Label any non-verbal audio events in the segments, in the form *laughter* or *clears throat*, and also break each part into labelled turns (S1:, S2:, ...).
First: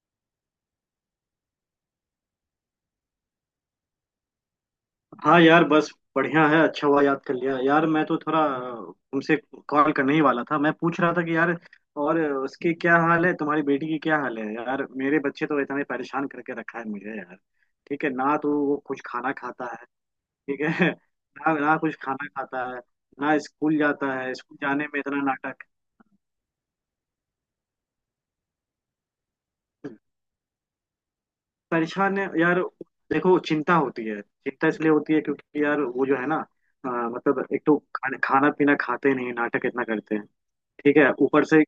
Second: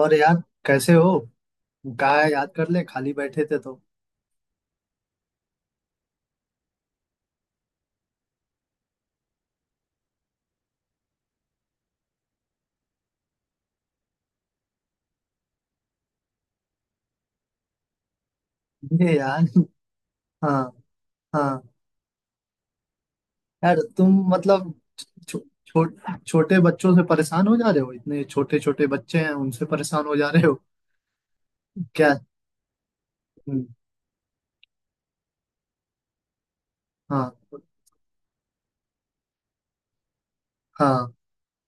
S1: और यार, कैसे हो? कहाँ याद कर ले, खाली बैठे थे तो?
S2: हाँ यार बस बढ़िया है। अच्छा हुआ याद कर लिया यार। मैं तो थोड़ा तुमसे कॉल करने ही वाला था। मैं पूछ रहा था कि यार और उसकी क्या हाल है, तुम्हारी बेटी की क्या हाल है? यार मेरे बच्चे तो इतने परेशान करके रखा है मुझे यार। ठीक है ना, तो वो कुछ
S1: ये
S2: खाना
S1: यार।
S2: खाता है
S1: हाँ।
S2: ठीक है *laughs* ना?
S1: हाँ
S2: ना कुछ खाना खाता है, ना
S1: यार,
S2: स्कूल जाता
S1: तुम
S2: है। स्कूल
S1: मतलब
S2: जाने में इतना
S1: छो,
S2: नाटक।
S1: छो, छोटे बच्चों से परेशान हो जा रहे हो? इतने छोटे छोटे बच्चे हैं, उनसे परेशान हो जा रहे हो? क्या?
S2: परेशान है यार। देखो
S1: हम्म,
S2: चिंता होती है, चिंता इसलिए होती है क्योंकि यार वो जो है ना,
S1: हाँ।
S2: मतलब एक तो खाना खाना पीना खाते नहीं, नाटक इतना करते हैं। ठीक है,
S1: हाँ
S2: ऊपर से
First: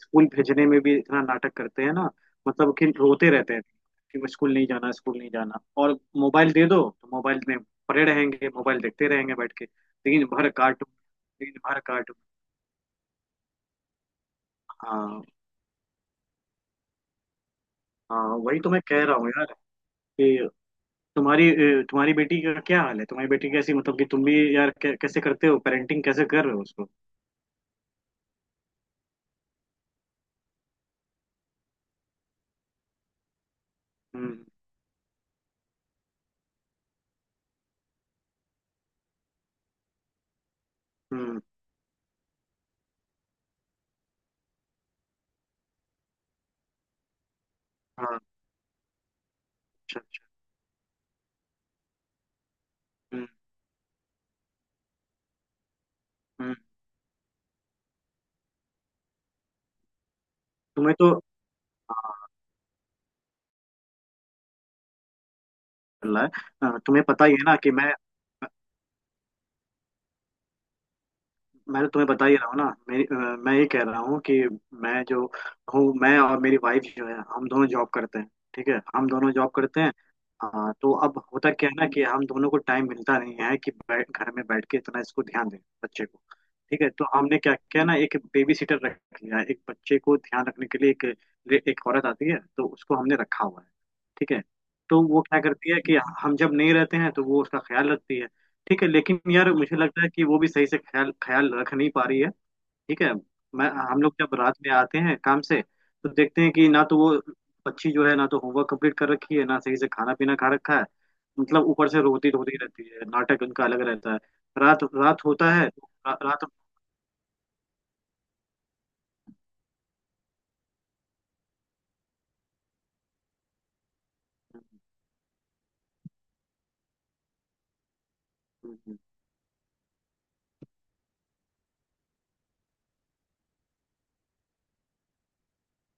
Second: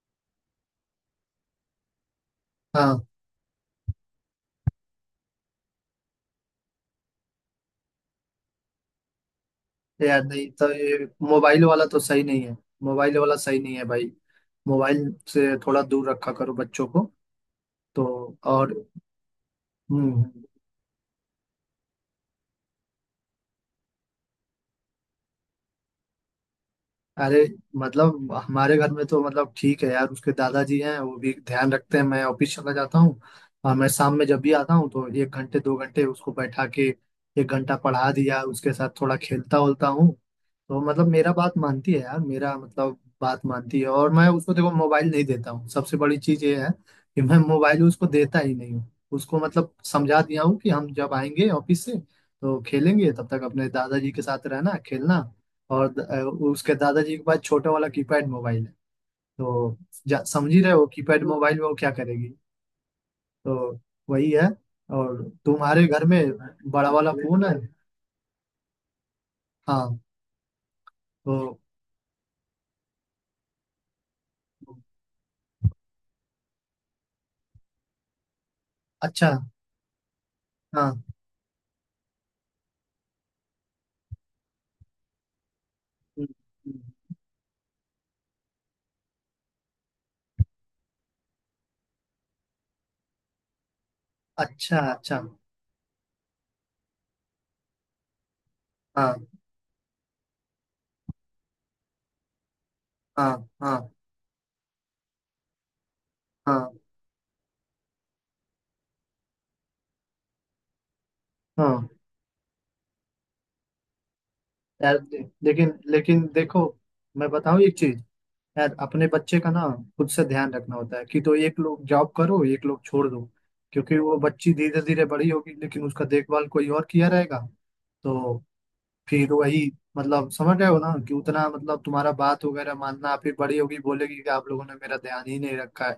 S2: स्कूल भेजने में भी इतना नाटक करते हैं ना। मतलब कि
S1: हाँ।
S2: रोते रहते हैं कि मैं स्कूल नहीं जाना, स्कूल नहीं जाना। और मोबाइल दे दो तो मोबाइल में पड़े रहेंगे, मोबाइल देखते रहेंगे बैठ के,
S1: यार
S2: लेकिन भर
S1: नहीं, तो
S2: कार्टून।
S1: ये
S2: लेकिन
S1: मोबाइल
S2: भर
S1: वाला तो
S2: कार्टून।
S1: सही नहीं है। मोबाइल वाला सही नहीं है भाई। मोबाइल
S2: हाँ।
S1: से थोड़ा दूर रखा करो बच्चों को। तो।
S2: हाँ वही तो
S1: और।
S2: मैं कह रहा हूँ यार।
S1: हम्म हम्म।
S2: कि तुम्हारी तुम्हारी बेटी का क्या हाल है? तुम्हारी बेटी कैसी? मतलब कि तुम भी यार कैसे करते हो पेरेंटिंग, कैसे कर रहे हो उसको?
S1: अरे मतलब, हमारे घर में तो मतलब ठीक है यार, उसके दादाजी हैं, वो भी ध्यान रखते हैं, मैं ऑफिस चला जाता हूँ। और मैं शाम में जब
S2: हम्म
S1: भी आता हूँ तो 1 घंटे 2 घंटे उसको बैठा के 1 घंटा पढ़ा दिया, उसके साथ थोड़ा खेलता उलता हूँ। तो मतलब मेरा
S2: हम्म
S1: बात मानती है यार, मेरा मतलब बात मानती है। और मैं उसको देखो मोबाइल नहीं देता हूँ, सबसे बड़ी चीज ये है कि मैं मोबाइल उसको
S2: हाँ,
S1: देता ही नहीं हूँ। उसको मतलब
S2: अच्छा
S1: समझा
S2: अच्छा।
S1: दिया हूँ कि हम जब आएंगे ऑफिस से तो खेलेंगे,
S2: हम्म
S1: तब तक अपने दादाजी के साथ रहना खेलना। और
S2: हम्म
S1: उसके दादाजी के पास छोटा वाला कीपैड मोबाइल है। तो समझ ही रहे हो,
S2: तुम्हें तो
S1: कीपैड मोबाइल में वो क्या
S2: हाँ,
S1: करेगी? तो वही है। और तुम्हारे घर में
S2: अल्लाह है।
S1: बड़ा
S2: तुम्हें
S1: वाला
S2: पता ही है
S1: फोन है?
S2: ना कि मैं
S1: हाँ। तो
S2: मैं तो तुम्हें बता ही रहा हूँ ना। मेरी मैं ये कह रहा हूँ कि मैं जो हूँ मैं और मेरी वाइफ जो है, हम दोनों जॉब करते हैं। ठीक है, हम
S1: अच्छा।
S2: दोनों जॉब करते हैं। हाँ, तो
S1: हाँ।
S2: अब होता क्या है ना कि हम दोनों को टाइम मिलता नहीं है कि बैठ घर में बैठ के इतना इसको ध्यान दें बच्चे को। ठीक है, तो हमने क्या किया ना, एक बेबी सिटर रख लिया है। एक बच्चे को ध्यान रखने के लिए एक एक औरत आती है, तो उसको हमने रखा हुआ है। ठीक है,
S1: अच्छा
S2: तो
S1: अच्छा।
S2: वो क्या करती है कि हम जब नहीं रहते हैं तो वो उसका ख्याल रखती है। ठीक है,
S1: हाँ
S2: लेकिन यार मुझे लगता है कि वो भी सही से ख्याल ख्याल रख नहीं पा रही है। ठीक है,
S1: हाँ।
S2: मैं
S1: हाँ
S2: हम लोग जब रात में आते हैं काम से, तो देखते हैं
S1: हाँ
S2: कि ना तो वो बच्ची जो है ना तो होमवर्क कंप्लीट कर रखी है, ना सही से खाना पीना खा रखा है। मतलब
S1: हाँ।
S2: ऊपर से रोती रोती रहती है, नाटक उनका अलग रहता है। रात
S1: यार
S2: रात होता है
S1: लेकिन
S2: तो
S1: लेकिन
S2: रात।
S1: देखो, मैं बताऊँ एक चीज। यार अपने बच्चे का ना खुद से ध्यान रखना होता है कि, तो एक लोग जॉब करो एक लोग छोड़ दो। क्योंकि वो बच्ची
S2: हम्म,
S1: धीरे धीरे बड़ी होगी, लेकिन उसका देखभाल कोई और किया रहेगा। तो
S2: हम्म, हम्म,
S1: फिर वही, मतलब समझ रहे हो ना कि उतना मतलब तुम्हारा बात वगैरह मानना, फिर बड़ी होगी बोलेगी कि आप लोगों ने मेरा ध्यान ही नहीं रखा है।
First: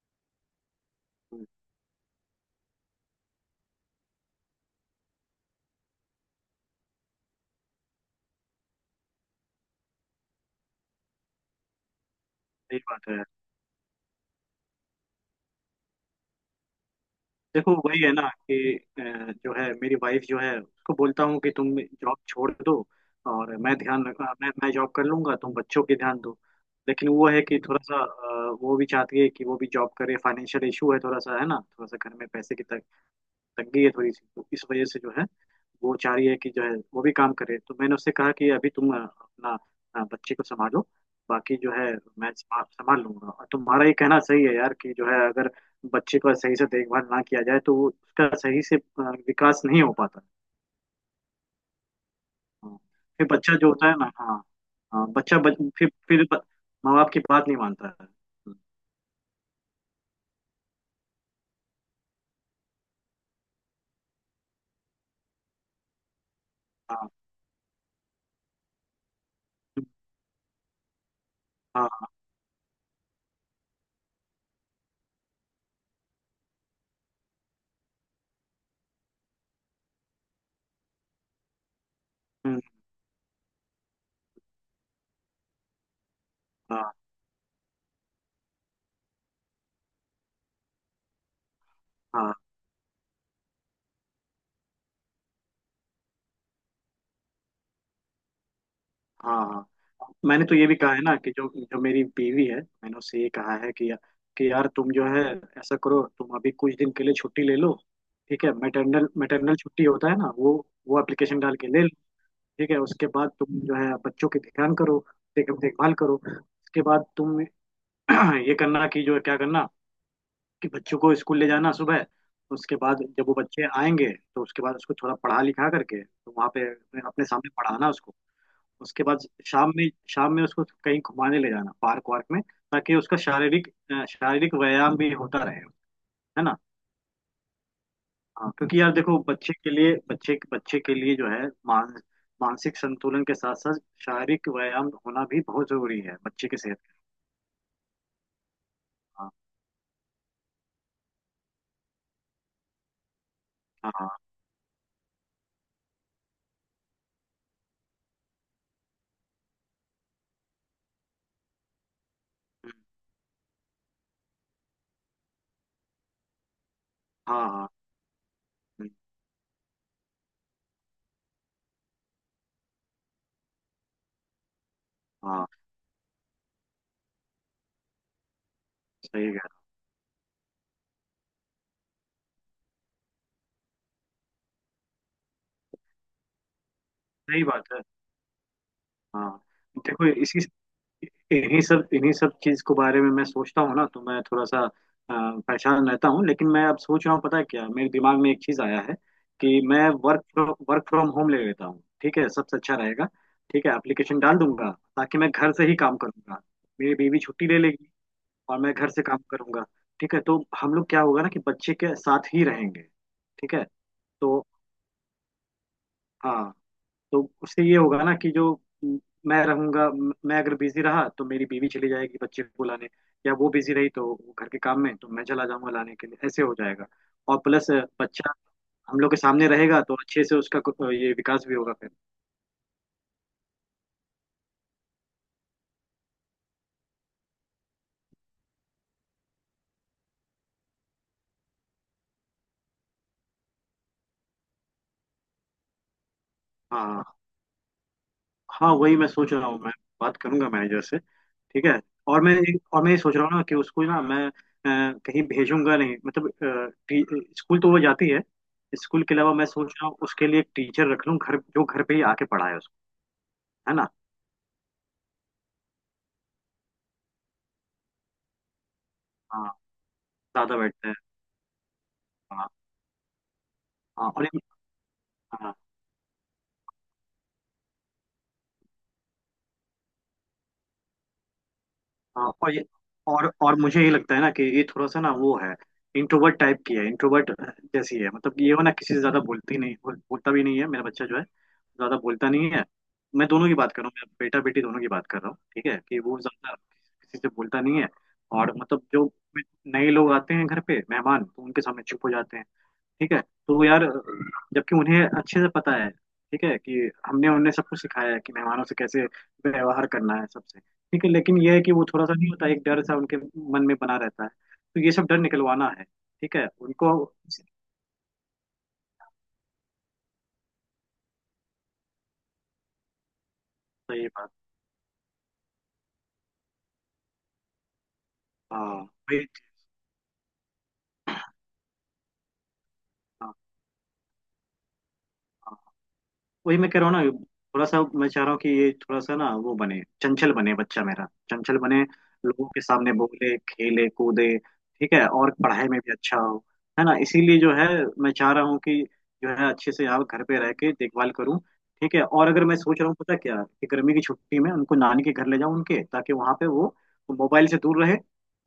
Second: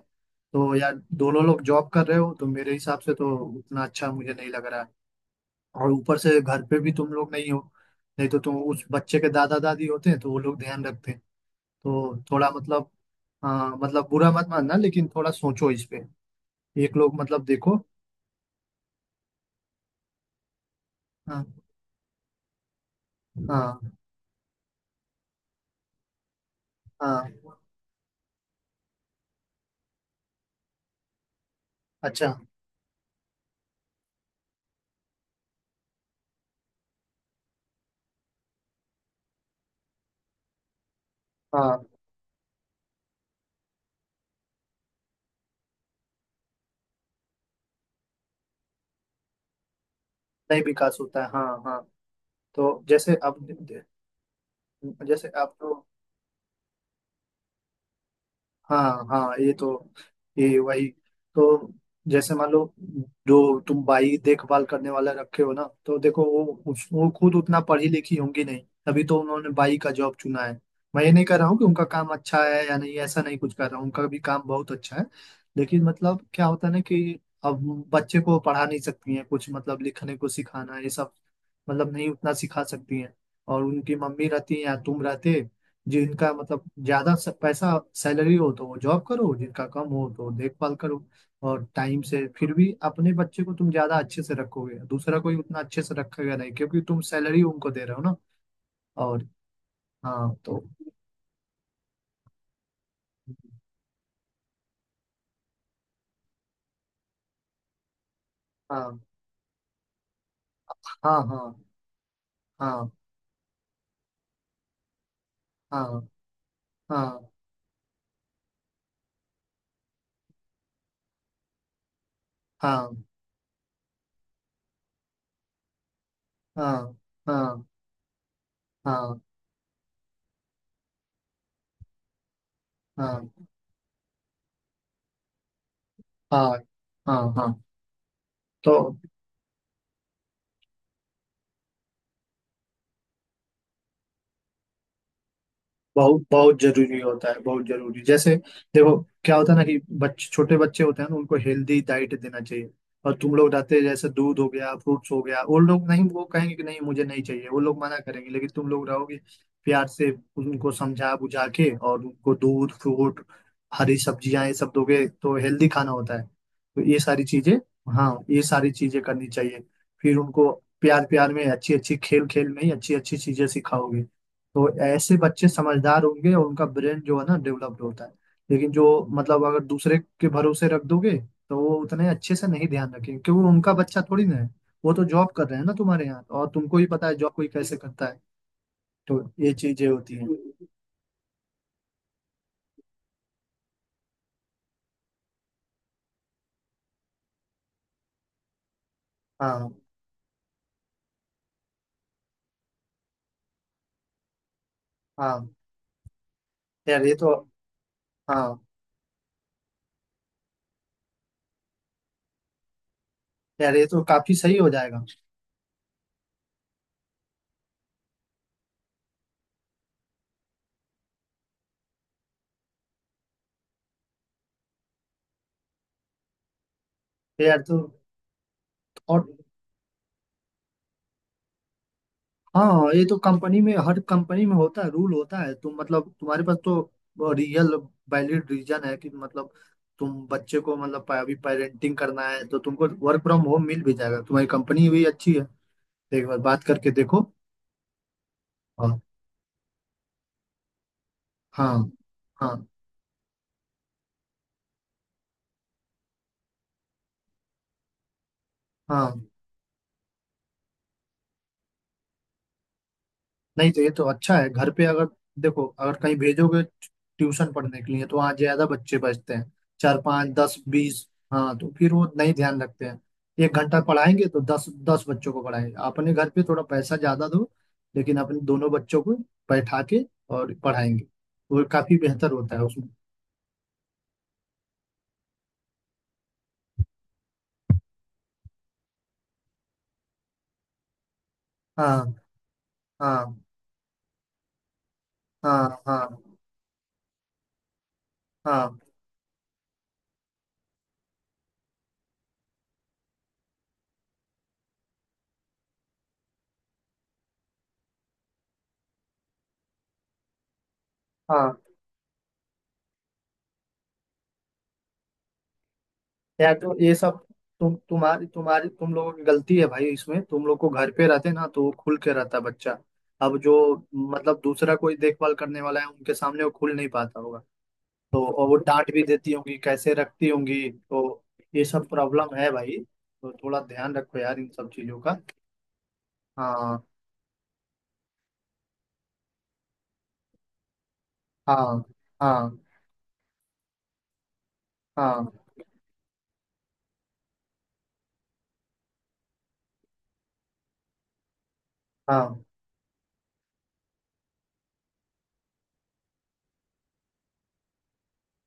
S1: तो यार, दोनों
S2: हम्म,
S1: लोग जॉब कर रहे हो तो मेरे हिसाब से तो उतना अच्छा मुझे नहीं लग रहा है। और ऊपर से घर पे भी तुम लोग नहीं हो। नहीं तो तुम उस बच्चे के दादा दादी होते हैं तो वो लोग ध्यान रखते हैं। तो थोड़ा
S2: सही
S1: मतलब,
S2: बात है।
S1: हाँ मतलब बुरा मत मानना, लेकिन थोड़ा सोचो इस पे। एक लोग मतलब
S2: देखो
S1: देखो।
S2: वही है ना कि जो है मेरी वाइफ जो है उसको बोलता हूँ
S1: हाँ
S2: कि तुम जॉब छोड़ दो, और मैं
S1: हाँ
S2: ध्यान रख, मैं जॉब कर लूंगा, तुम बच्चों पे ध्यान दो। लेकिन वो
S1: हाँ।
S2: है कि थोड़ा सा वो भी चाहती है कि वो भी जॉब करे। फाइनेंशियल इशू है, थोड़ा सा है ना, थोड़ा सा घर में
S1: अच्छा।
S2: पैसे की तंगी है थोड़ी सी। तो इस वजह से जो है वो चाह रही है कि जो है वो भी काम करे। तो मैंने उससे कहा कि अभी तुम अपना बच्चे को संभालो, बाकी जो
S1: हाँ
S2: है मैं संभाल लूंगा। और तुम्हारा ये कहना सही है यार कि जो है, अगर बच्चे का सही से देखभाल ना किया जाए तो वो उसका सही से विकास नहीं हो पाता।
S1: नहीं, विकास होता है, हाँ हाँ।
S2: हाँ।
S1: तो जैसे
S2: फिर
S1: अब,
S2: बच्चा जो होता है ना, हाँ हाँ,
S1: जैसे
S2: बच्चा
S1: आप।
S2: बच, फिर ब- माँ बाप की बात नहीं मानता है।
S1: हाँ हाँ, ये तो, ये वही। तो जैसे मान लो, जो तुम बाई देखभाल करने वाला रखे हो ना, तो देखो वो
S2: हाँ
S1: वो खुद उतना पढ़ी लिखी होंगी नहीं। तभी तो उन्होंने बाई का जॉब चुना है। मैं ये नहीं कह रहा हूँ कि उनका काम
S2: हाँ
S1: अच्छा है या नहीं, ऐसा नहीं कुछ कर रहा हूँ, उनका भी काम बहुत अच्छा है। लेकिन मतलब क्या होता है ना कि अब बच्चे को पढ़ा नहीं सकती हैं कुछ, मतलब लिखने को सिखाना ये सब, मतलब नहीं उतना
S2: हाँ,
S1: सिखा सकती हैं। और उनकी मम्मी रहती हैं या तुम रहते, जिनका मतलब
S2: हाँ
S1: ज्यादा पैसा सैलरी हो तो वो जॉब करो, जिनका कम हो तो देखभाल करो। और टाइम से
S2: हाँ
S1: फिर भी अपने बच्चे को तुम ज्यादा अच्छे से रखोगे, दूसरा कोई उतना अच्छे से रखेगा नहीं, क्योंकि तुम सैलरी उनको दे रहे हो ना। और।
S2: हाँ हाँ।
S1: हाँ
S2: मैंने तो
S1: तो।
S2: ये भी कहा है ना कि जो जो मेरी बीवी है, मैंने उससे ये कहा है कि यार तुम जो है ऐसा करो, तुम अभी कुछ दिन के लिए छुट्टी ले लो। ठीक है,
S1: हाँ
S2: मैटरनल मैटरनल छुट्टी होता है ना वो
S1: हाँ हाँ
S2: एप्लीकेशन डाल के ले लो। ठीक है,
S1: हाँ
S2: उसके बाद तुम जो है बच्चों की ध्यान करो, देखभाल
S1: हाँ
S2: करो। उसके बाद
S1: हाँ
S2: तुम *clears throat* ये करना कि जो है, क्या करना कि बच्चों को स्कूल ले जाना सुबह। उसके
S1: हाँ
S2: बाद जब वो बच्चे आएंगे तो उसके बाद उसको थोड़ा पढ़ा लिखा करके तो वहाँ पे
S1: हाँ
S2: अपने अपने
S1: हाँ
S2: सामने
S1: हाँ
S2: पढ़ाना उसको। उसके
S1: हाँ
S2: बाद शाम में उसको कहीं घुमाने ले जाना, पार्क वार्क में, ताकि उसका
S1: हाँ
S2: शारीरिक शारीरिक व्यायाम भी होता रहे। है ना।
S1: हाँ हाँ हाँ,
S2: हाँ
S1: तो
S2: क्योंकि यार देखो बच्चे के लिए, बच्चे बच्चे के लिए जो है मानसिक संतुलन के साथ साथ शारीरिक व्यायाम होना भी बहुत जरूरी है
S1: बहुत
S2: बच्चे के
S1: बहुत
S2: सेहत के
S1: जरूरी होता है, बहुत जरूरी। जैसे देखो
S2: लिए। हाँ
S1: क्या होता है ना कि बच्चे, छोटे बच्चे होते हैं ना, उनको हेल्दी डाइट देना चाहिए। और तुम लोग रहते हैं, जैसे
S2: हाँ
S1: दूध हो गया फ्रूट्स हो गया, वो लोग नहीं, वो कहेंगे कि नहीं मुझे नहीं चाहिए, वो लोग मना करेंगे, लेकिन तुम लोग रहोगे प्यार से उनको समझा बुझा के, और उनको दूध फ्रूट हरी सब्जियां ये सब दोगे तो हेल्दी खाना होता है। तो ये सारी
S2: हाँ, हाँ
S1: चीजें,
S2: हाँ,
S1: हाँ ये सारी चीजें करनी चाहिए। फिर उनको प्यार प्यार में अच्छी अच्छी, खेल खेल में ही अच्छी अच्छी चीजें सिखाओगे तो ऐसे
S2: हाँ,
S1: बच्चे समझदार होंगे और उनका ब्रेन जो है ना डेवलप्ड होता है। लेकिन जो
S2: सही कह
S1: मतलब
S2: रहे
S1: अगर दूसरे के भरोसे रख दोगे तो वो उतने अच्छे से नहीं ध्यान रखेंगे, क्योंकि उनका बच्चा थोड़ी ना है, वो तो जॉब कर रहे हैं ना तुम्हारे यहाँ, और तुमको ही पता है जॉब
S2: हो। सही
S1: कोई
S2: बात
S1: कैसे
S2: है।
S1: करता है। तो
S2: हाँ
S1: ये चीजें
S2: देखो
S1: होती
S2: इसी
S1: हैं।
S2: इन्हीं सब, इन्हीं सब चीज के बारे में मैं सोचता हूँ ना तो मैं थोड़ा सा परेशान रहता हूँ। लेकिन मैं अब सोच रहा हूँ, पता है क्या, मेरे दिमाग में एक चीज आया है कि
S1: हाँ
S2: मैं वर्क वर्क फ्रॉम होम ले लेता हूँ। ठीक है, सबसे अच्छा रहेगा। ठीक है, एप्लीकेशन डाल दूंगा ताकि मैं
S1: हाँ।
S2: घर से ही काम करूंगा। मेरी
S1: यार ये
S2: बीवी
S1: तो,
S2: छुट्टी ले लेगी
S1: हाँ
S2: और मैं घर से काम करूंगा। ठीक है, तो हम लोग क्या होगा ना कि बच्चे के साथ ही रहेंगे। ठीक है
S1: यार, ये तो काफी
S2: तो,
S1: सही हो जाएगा।
S2: हाँ तो उससे ये होगा ना कि म, मैं रहूंगा, मैं अगर बिजी रहा तो मेरी बीवी चली जाएगी बच्चे को लाने, या वो बिजी रही तो घर के काम में तो मैं चला जाऊंगा लाने के लिए, ऐसे हो जाएगा। और
S1: यार
S2: प्लस
S1: तो।
S2: बच्चा हम लोग के
S1: और
S2: सामने रहेगा तो अच्छे से उसका ये विकास भी होगा फिर।
S1: हाँ, ये तो कंपनी में, हर कंपनी में होता है, रूल होता है, तुम मतलब तुम्हारे पास तो रियल वैलिड रीजन है कि मतलब, तुम बच्चे को मतलब अभी पेरेंटिंग करना है तो तुमको वर्क फ्रॉम होम मिल भी जाएगा, तुम्हारी कंपनी भी अच्छी है, एक बार बात करके
S2: हाँ
S1: देखो।
S2: हाँ वही
S1: और
S2: मैं सोच रहा हूँ, मैं बात करूंगा मैनेजर से। ठीक
S1: हाँ
S2: है, और मैं,
S1: हाँ
S2: और मैं ये सोच रहा हूँ ना कि उसको ना मैं कहीं भेजूंगा नहीं। मतलब स्कूल तो वो जाती है, स्कूल के
S1: हाँ।
S2: अलावा मैं सोच रहा हूँ उसके लिए एक टीचर रख लूँ घर, जो घर पे ही आके पढ़ाए।
S1: नहीं
S2: है
S1: तो
S2: ना।
S1: ये तो अच्छा है घर पे, अगर देखो, अगर कहीं भेजोगे ट्यूशन पढ़ने के लिए तो वहाँ ज्यादा बच्चे बचते
S2: हाँ
S1: हैं, चार पाँच 10
S2: ज्यादा बैठते हैं।
S1: 20। हाँ, तो फिर वो नहीं
S2: हाँ
S1: ध्यान रखते हैं। 1 घंटा
S2: हाँ और
S1: पढ़ाएंगे
S2: ये,
S1: तो दस दस बच्चों को
S2: हाँ
S1: पढ़ाएंगे, अपने घर पे थोड़ा पैसा ज्यादा दो लेकिन अपने दोनों बच्चों को बैठा के और पढ़ाएंगे, वो काफी बेहतर
S2: हाँ और
S1: होता है
S2: ये,
S1: उसमें।
S2: और मुझे ये लगता है ना कि ये थोड़ा सा ना वो है इंट्रोवर्ट टाइप की है, इंट्रोवर्ट जैसी है। मतलब ये वो ना किसी से ज्यादा बोलती नहीं, बोलता भी नहीं है मेरा बच्चा जो है, ज्यादा
S1: हाँ
S2: बोलता नहीं है। मैं
S1: हाँ
S2: दोनों की बात कर रहा हूँ, मेरा बेटा बेटी दोनों की बात कर रहा हूँ। ठीक है,
S1: हाँ
S2: कि
S1: हाँ
S2: वो ज्यादा किसी से बोलता नहीं है। और
S1: हाँ
S2: मतलब जो नए लोग आते हैं घर पे मेहमान, तो उनके सामने चुप हो जाते हैं। ठीक है, तो यार जबकि उन्हें अच्छे से पता है ठीक है कि हमने उन्हें सब कुछ सिखाया है कि मेहमानों से कैसे व्यवहार करना है सबसे। ठीक है, लेकिन यह
S1: हाँ।
S2: है कि वो थोड़ा सा नहीं होता, एक डर सा उनके मन में बना रहता है। तो ये सब डर निकलवाना है, ठीक है
S1: यार तो ये
S2: उनको।
S1: सब तुम्हारी तुम लोगों की गलती है भाई इसमें, तुम लोग को घर पे रहते ना तो वो खुल के रहता बच्चा। अब जो
S2: सही बात।
S1: मतलब दूसरा कोई देखभाल करने वाला है उनके सामने वो खुल नहीं पाता होगा। तो, और वो
S2: हाँ
S1: डांट भी
S2: वही-
S1: देती होंगी, कैसे रखती होंगी तो। ये सब प्रॉब्लम है भाई। तो
S2: हाँ
S1: थोड़ा ध्यान रखो यार, इन सब चीजों का।
S2: हाँ, वही मैं कह
S1: हाँ
S2: रहा हूँ ना। थोड़ा सा मैं चाह रहा हूँ कि ये थोड़ा सा ना वो बने, चंचल बने बच्चा मेरा, चंचल बने,
S1: हाँ
S2: लोगों
S1: हाँ
S2: के सामने बोले खेले कूदे, ठीक है, और
S1: हाँ
S2: पढ़ाई में भी अच्छा हो। है ना, इसीलिए जो है मैं चाह रहा हूँ कि जो है अच्छे से यहाँ घर पे रह के देखभाल करूँ। ठीक है, और
S1: हाँ
S2: अगर मैं सोच रहा हूँ, पता क्या, कि गर्मी की छुट्टी में उनको नानी के घर ले जाऊँ उनके, ताकि वहाँ पे वो मोबाइल से दूर रहे,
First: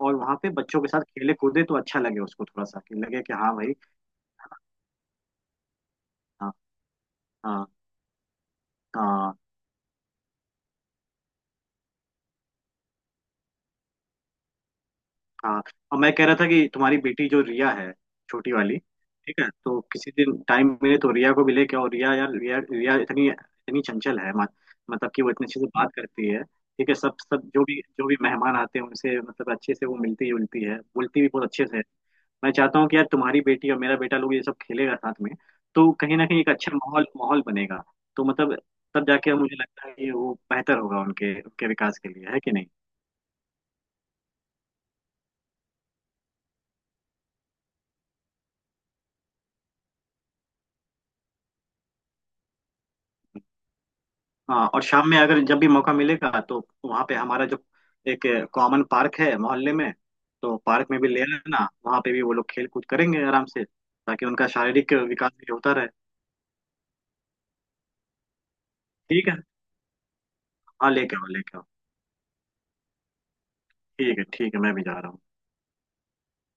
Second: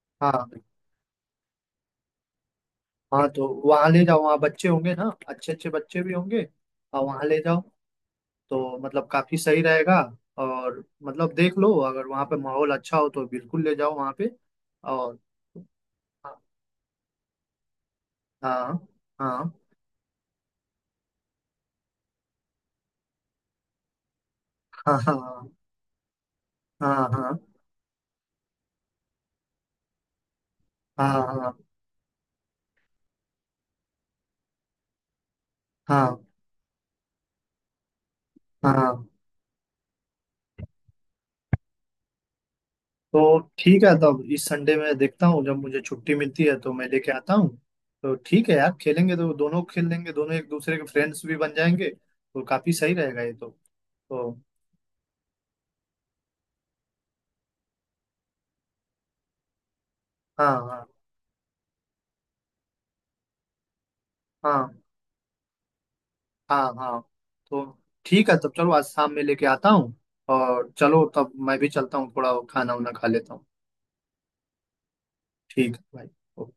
S2: और वहाँ पे
S1: हाँ
S2: बच्चों के साथ खेले कूदे तो अच्छा लगे उसको थोड़ा सा, कि लगे
S1: हाँ।
S2: कि
S1: तो
S2: हाँ भाई।
S1: वहाँ ले जाओ, वहाँ बच्चे होंगे ना, अच्छे अच्छे बच्चे भी होंगे।
S2: हाँ
S1: और वहाँ ले जाओ,
S2: हाँ,
S1: तो मतलब
S2: हाँ
S1: काफी सही रहेगा। और मतलब देख लो, अगर वहाँ पे माहौल अच्छा हो तो बिल्कुल ले जाओ वहाँ पे। और
S2: हाँ। और मैं कह रहा था कि तुम्हारी बेटी जो रिया है, छोटी वाली,
S1: हाँ
S2: ठीक है,
S1: हाँ
S2: तो किसी दिन टाइम मिले तो रिया को भी लेके आओ। रिया यार, रिया रिया इतनी इतनी चंचल है, मत,
S1: हाँ
S2: मतलब कि वो इतने
S1: हाँ
S2: अच्छे से बात करती है। ठीक
S1: हाँ
S2: है,
S1: हाँ
S2: सब
S1: हाँ
S2: सब जो भी मेहमान आते हैं उनसे मतलब अच्छे से वो मिलती जुलती है, बोलती भी बहुत
S1: हाँ
S2: अच्छे से है। मैं चाहता हूँ कि यार तुम्हारी बेटी और मेरा बेटा लोग ये सब खेलेगा साथ में, तो
S1: हाँ
S2: कहीं ना कहीं एक अच्छा माहौल माहौल बनेगा। तो मतलब
S1: हाँ,
S2: तब
S1: हाँ।
S2: जाके मुझे लगता है कि वो बेहतर होगा उनके, उनके विकास के लिए, है कि नहीं।
S1: तो ठीक है, तब इस संडे में देखता हूँ, जब मुझे छुट्टी मिलती है तो मैं लेके आता हूँ। तो ठीक है यार, खेलेंगे तो दोनों खेल लेंगे, दोनों एक दूसरे के फ्रेंड्स भी बन जाएंगे तो काफी सही रहेगा ये तो। तो।
S2: हाँ और शाम में अगर जब भी मौका मिलेगा तो वहाँ पे हमारा जो एक कॉमन पार्क है मोहल्ले में,
S1: हाँ
S2: तो पार्क
S1: हाँ
S2: में भी ले लेना, वहाँ पे भी वो लोग खेल कूद करेंगे आराम से, ताकि उनका
S1: हाँ
S2: शारीरिक विकास भी होता रहे।
S1: हाँ हाँ। तो ठीक है, तब चलो आज शाम में
S2: ठीक है,
S1: लेके आता हूँ। और
S2: हाँ
S1: चलो,
S2: लेके आओ
S1: तब
S2: लेके
S1: मैं
S2: आओ।
S1: भी चलता हूँ, थोड़ा खाना वाना खा लेता हूँ।
S2: ठीक है ठीक है, मैं भी जा रहा हूँ।
S1: ठीक है भाई।